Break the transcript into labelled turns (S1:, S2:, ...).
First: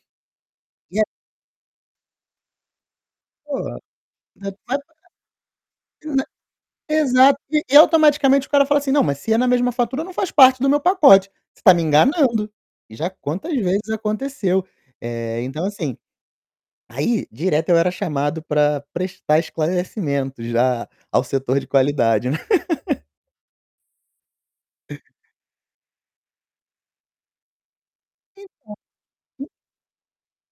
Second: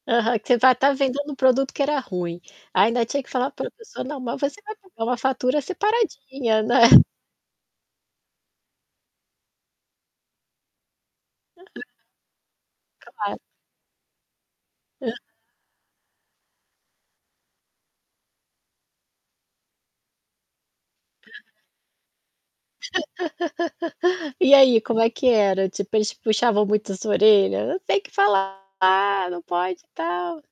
S1: Aham, que você vai estar
S2: E a
S1: vendendo um produto que era ruim ainda tinha que falar pra
S2: Ola
S1: pessoa: "Não, mas você vai [unintelligible] é uma fatura
S2: [unintelligible]
S1: separadinha, né".
S2: Exato, e automaticamente o cara fala assim: "Não, mas se é na mesma fatura, não faz parte do meu pacote. Você tá me enganando", já
S1: Claro.
S2: quantas vezes aconteceu.
S1: Hã.
S2: Eh, então, assim, aí direto eu era chamado pra prestar esclarecimentos já ao
S1: [unintelligible]
S2: setor de qualidade.
S1: E aí como é que era? Tipo, eles puxavam muito sua orelha: "Não tem que
S2: Então,
S1: falar", "Não
S2: e
S1: pode e tal"?